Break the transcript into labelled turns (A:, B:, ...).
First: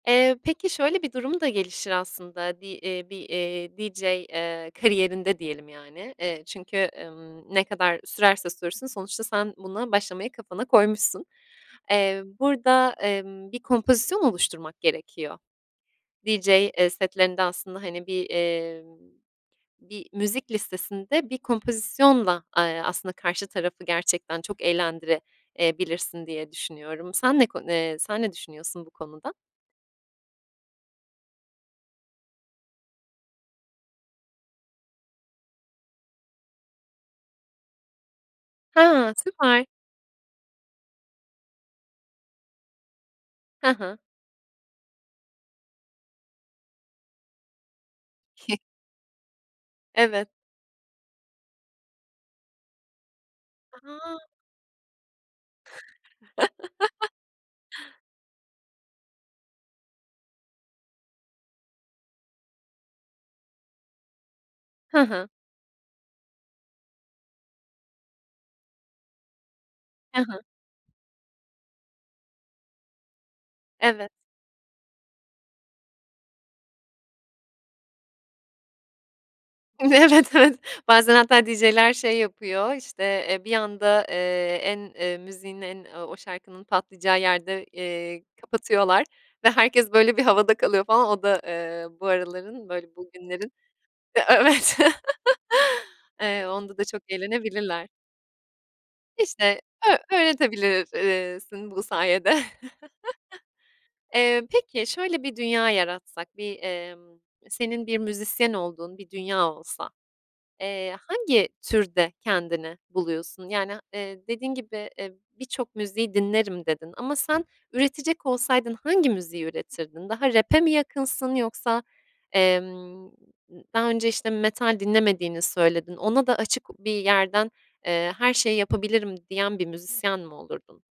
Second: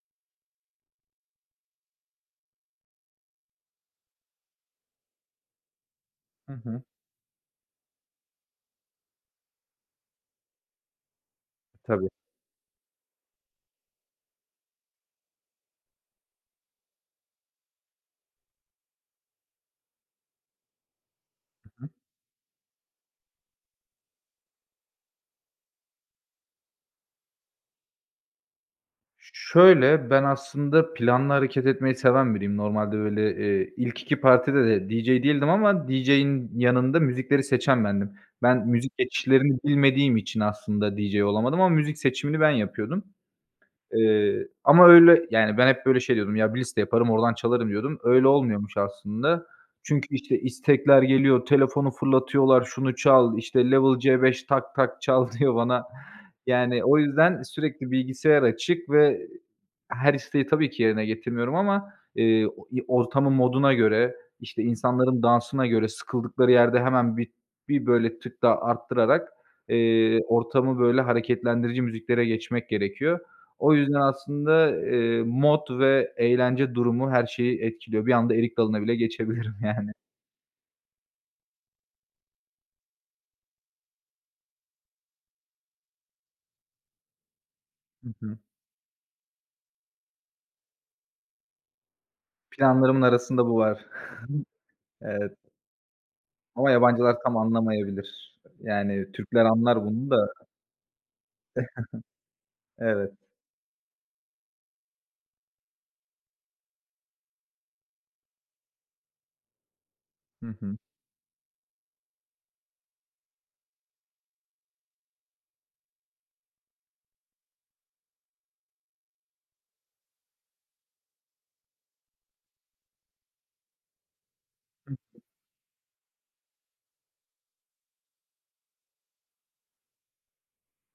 A: Eee, peki, şöyle bir durum da gelişir aslında, bir, eee, bir, eee, DJ, eee, kariyerinde diyelim yani. Eee,
B: Hı hı.
A: çünkü, ımm, ne kadar sürerse sürsün sonuçta sen buna başlamayı kafana koymuşsun.
B: Tabii.
A: Emm, burada, emm, bir kompozisyon oluşturmak gerekiyor. DJ, eee, setlerinde aslında, hani, bir, emm, bir müzik listesinde bir
B: Hı hı.
A: kompozisyonla, aaa, aslında karşı tarafı gerçekten çok eğlendire, eee, bilirsin diye düşünüyorum. Sen ne konu eee, sen ne düşünüyorsun bu
B: Ş
A: konuda?
B: şöyle, ben aslında planlı hareket etmeyi seven biriyim. Normalde öyle, eee, ilk 2 partide de DJ değildim ama DJ'in yanında müzikleri seçen bendim. Ben, müzik
A: Ha,
B: geçişlerini
A: süper.
B: bilmediğim için aslında DJ olamadım ama müzik seçimini ben yapıyordum.
A: Ha ha.
B: Eee, ama, öyle, yani ben hep, böyle, şey diyordum ya "Bir liste yaparım oradan çalarım." diyordum. Öyle olmuyormuş aslında. Çünkü,
A: Evet.
B: işte, istekler geliyor, telefonu fırlatıyorlar şunu çal, işte "Level
A: A!
B: C5 Tak Tak çal." diyor bana. Yani, o yüzden, sürekli bilgisayar açık ve her isteği tabii ki yerine getirmiyorum ama, eee, o i ortamın moduna göre, işte,
A: Ha
B: insanların
A: ha.
B: dansına göre sıkıldıkları yerde hemen bir, bir, böyle, tık daha arttırarak,
A: He
B: eee,
A: he.
B: ortamı, böyle, hareketlendirici müziklere geçmek gerekiyor. O yüzden,
A: Evet.
B: aslında, eee, mod ve eğlence durumu her şeyi etkiliyor. Bir anda erik dalına bile geçebilirim yani.
A: Evet, evet. Bazen hatta DJ'ler şey yapıyor, işte, eee, bir anda, eee, en, eee, müziğin en, ooo, o şarkının patlayacağı yerde,
B: Hı
A: eee,
B: hı.
A: kapatıyorlar ve herkes, böyle, bir havada kalıyor falan o da, eee, bu araların, böyle,
B: Planlarımın arasında
A: bugünlerin,
B: bu var.
A: evet,
B: Evet.
A: eee,
B: Ama
A: onda da çok
B: yabancılar tam
A: eğlenebilirler.
B: anlamayabilir. Yani, Türkler
A: İşte,
B: anlar bunu
A: ö
B: da.
A: öğretebilir, iii, sin bu sayede.
B: Evet.
A: Eee, peki şöyle bir dünya yaratsak, bir, emm, senin bir müzisyen olduğun bir dünya olsa,
B: Hı hı.
A: eee, hangi türde kendini buluyorsun? Yani, eee, dediğin gibi, eee, birçok müziği dinlerim, dedin ama sen üretecek olsaydın hangi müziği üretirdin? Daha rap'e mi yakınsın yoksa, emm, d daha önce, işte, metal
B: Hıh.
A: dinlemediğini söyledin. Ona da açık bir yerden, eee, her şeyi yapabilirim diyen bir müzisyen mi olurdun?